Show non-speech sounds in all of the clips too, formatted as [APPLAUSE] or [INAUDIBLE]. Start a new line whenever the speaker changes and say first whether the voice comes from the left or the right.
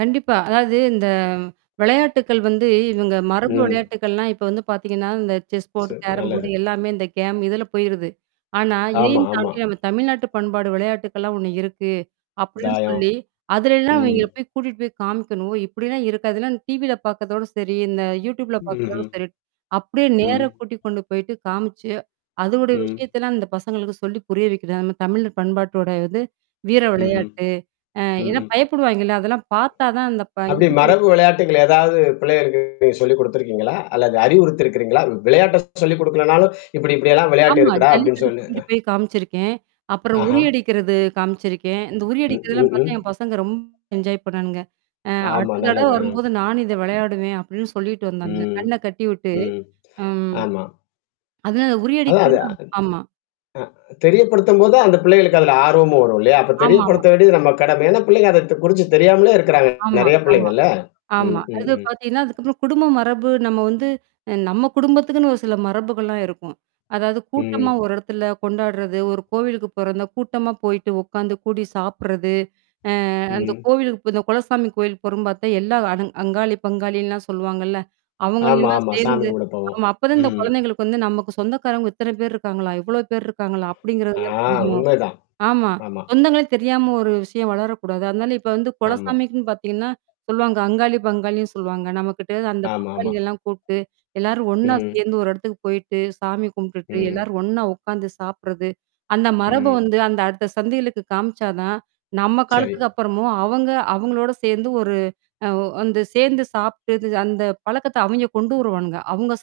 right: கண்டிப்பா, அதாவது இந்த விளையாட்டுக்கள் வந்து இவங்க மரபு
left: ம்.
right: விளையாட்டுக்கள்னா இப்ப வந்து பாத்தீங்கன்னா, இந்த செஸ் போர்ட்
left: சரி,
right: கேரம்
left: நல்லது.
right: போர்ட் எல்லாமே, இந்த கேம் இதுல போயிருது. ஆனா
left: ஆமா,
right: இதையும்
left: ஆமா.
right: தாண்டி நம்ம தமிழ்நாட்டு பண்பாடு விளையாட்டுகள்லாம் ஒண்ணு இருக்கு அப்படின்னு
left: தாயம்.
right: சொல்லி, அதுலல்லாம்
left: ம்.
right: இவங்கள போய் கூட்டிட்டு போய் காமிக்கணும். "ஓ! இப்படிலாம் இருக்கா?" இதெல்லாம் டிவில பாக்குறதோட சரி. இந்த யூடியூப்ல பாக்குறதோட
left: ம்ஹ்ம்.
right: சரி. அப்படியே நேர
left: ம்.
right: கூட்டி கொண்டு போயிட்டு காமிச்சு, அதனுடைய
left: ம்.
right: விஷயத்தலாம் இந்த பசங்களுக்கு சொல்லி புரிய வைக்கிறது. அந்த தமிழர் பண்பாட்டோட வந்து வீர
left: ம்ஹ்ம்.
right: விளையாட்டு. அ
left: ம்,
right: ஏன்னா
left: ம்.
right: பயப்படுவாய்ங்கல்ல. அதெல்லாம் பாத்தாதான் அந்த ப
left: அப்படி
right: [UNINTELLIGIBLE]
left: மரபு விளையாட்டுகள் ஏதாவது பிள்ளைகளுக்கு நீங்க சொல்லிக் குடுத்திருக்கீங்களா? அல்லது அறிவுறுத்தி இருக்குறீங்களா, வி விளையாட்ட சொல்லிக் குடுக்கலனாலும், "இப்படி இப்படியெல்லாம் விளையாட்டு
right: ஆமா,
left: இருக்குடா." அப்படின்னு
right: ஜல்லிக்கட்டு
left: சொல்லு
right: கூட்டிட்டு போய் காமிச்சிருக்கேன். அப்புறம்
left: ஆஹா!
right: உறியடிக்கிறது காமிச்சிருக்கேன். இந்த
left: ம். ம்,
right: உறியடிக்கிறதெல்லாம் பாத்தா
left: ம்.
right: என் பசங்க ரொம்ப என்ஜாய் பண்ணானுங்க. "அ
left: ஆமா
right: அடுத்த தடவ
left: நல்லது. அ.
right: வரும்போது நானும் இத விளையாடுவேன்." அப்படின்னு சொல்லிட்டு வந்தானுங்க.
left: ம்.
right: கண்ண கட்டிவிட்டு
left: ம்.
right: அம்
left: ஆமா.
right: அதுதான் அது
left: நல்லது.
right: உறியடிக்கிறதுன்னா
left: அதான் அது
right: ஆமா
left: அ தெரியப்படுத்தும் போது தான் அந்த பிள்ளைகளுக்கு அதுல ஆர்வமும் வரும் இல்லையா? அப்ப
right: ஆமாமா.
left: தெரியப்படுத்த வேண்டியது நம்ம கடமை. ஏன்னா பிள்ளைங்க அதத் குறிச்சு தெரியாமலே இருக்குறாங்க
right: ஆமா,
left: நெறைய
right: ஆமா.
left: பிள்ளைங்க இல்ல. ம்.
right: ஆமா.
left: ம்.
right: அது
left: ம்.
right: பாத்தீங்கன்னா அதுக்கப்புறம் குடும்ப மரபு நம்ம வந்து நம்ம
left: [HUMMING]
right: குடும்பத்துக்குன்னு ஒரு சில மரபுகள்லாம் இருக்கும். அதாவது கூட்டமா
left: ம்.
right: ஒரு இடத்துல கொண்டாடுறது, ஒரு கோவிலுக்கு போறதுன்னா கூட்டமா போயிட்டு உக்காந்து கூடி சாப்பிடுறது, அ அந்த
left: ம்.
right: கோவிலுக்கு இப்ப இந்த குலசாமி கோயில் போறோம்ன்னு பாத்தா, எல்லா அவ் அங்காளி, பங்காளில்லாம் சொல்லுவாங்கள்ல,
left: ஆமா,
right: அவங்களையெல்லாம்
left: ஆமா. சாமி
right: சேர்ந்து
left: கும்புட போவோம்.
right: ஆமா, அப்பதான் இந்தக்
left: ம்.
right: குழந்தைகளுக்கு வந்து, "நமக்கு சொந்தக்காரவங்க இத்தனை பேர் இருக்காங்களா? இவ்வளவு பேர் இருக்காங்களா?"
left: ஆ
right: அப்படிங்கறதெல்லாம் தெரியும்.
left: உண்மைதான்.
right: ஆமா,
left: ஆமா.
right: சொந்தங்களே தெரியாம ஒரு விஷயம் வளரக் கூடாது. அதனால இப்ப வந்து
left: ஆமா.
right: குலசாமிக்குன்னு பாத்தீங்கன்னா சொல்லுவாங்க, அங்காளி பங்காளின்னு சொல்லுவாங்க. நம்மகிட்டருந்து அந்த
left: ஆமாமா.
right: பங்காளிகள்லாம் கூப்புட்டு, எல்லாரும் ஒன்னா
left: ம்.
right: சேர்ந்து ஒரு இடத்துக்கு போயிட்டு, சாமி கும்பிட்டுட்டு
left: ம்.
right: எல்லாரும் ஒன்னா உக்காந்து சாப்பிடுறது, அந்த மரப
left: ம்.
right: வந்து அந்த அடுத்த சந்ததிகளுக்கு காமிச்சாதான், நம்ம
left: சரி.
right: காலத்துக்கு அப்புறமும் அவங்க அவங்களோட சேர்ந்து ஒரு அ வந்து சேர்ந்து சாப்பிட்டு, அந்த பழக்கத்த அவைங்க கொண்டு வருவானுங்க. அவங்க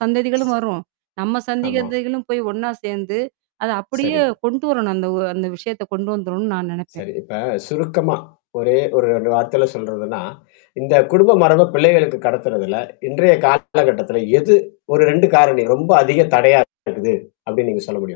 left: ச
right: சந்ததிகளும் வரும், நம்ம
left: ஆமா.
right: சந்ததிகளும் போய் ஒன்னா சேர்ந்து, அத அப்படியே
left: சரி.
right: கொண்டுவரணும், அந்த ஓ அந்த விஷயத்த கொண்டுவந்துரணும்ன்னு நான் நெனைப்பேன்.
left: சரி, இப்ப சுருக்கமா ஒரே ஒரு 2 வார்த்தையில சொல்றதுன்னா, "இந்த குடும்ப மரபை பிள்ளைகளுக்கு கடத்துறதுல இன்றைய காலகட்டத்துல எது ஒரு 2 காரணி ரொம்ப அதிக தடையா இருக்கிறது?" அப்படின்னு நீங்க சொல்ல முடியுமா?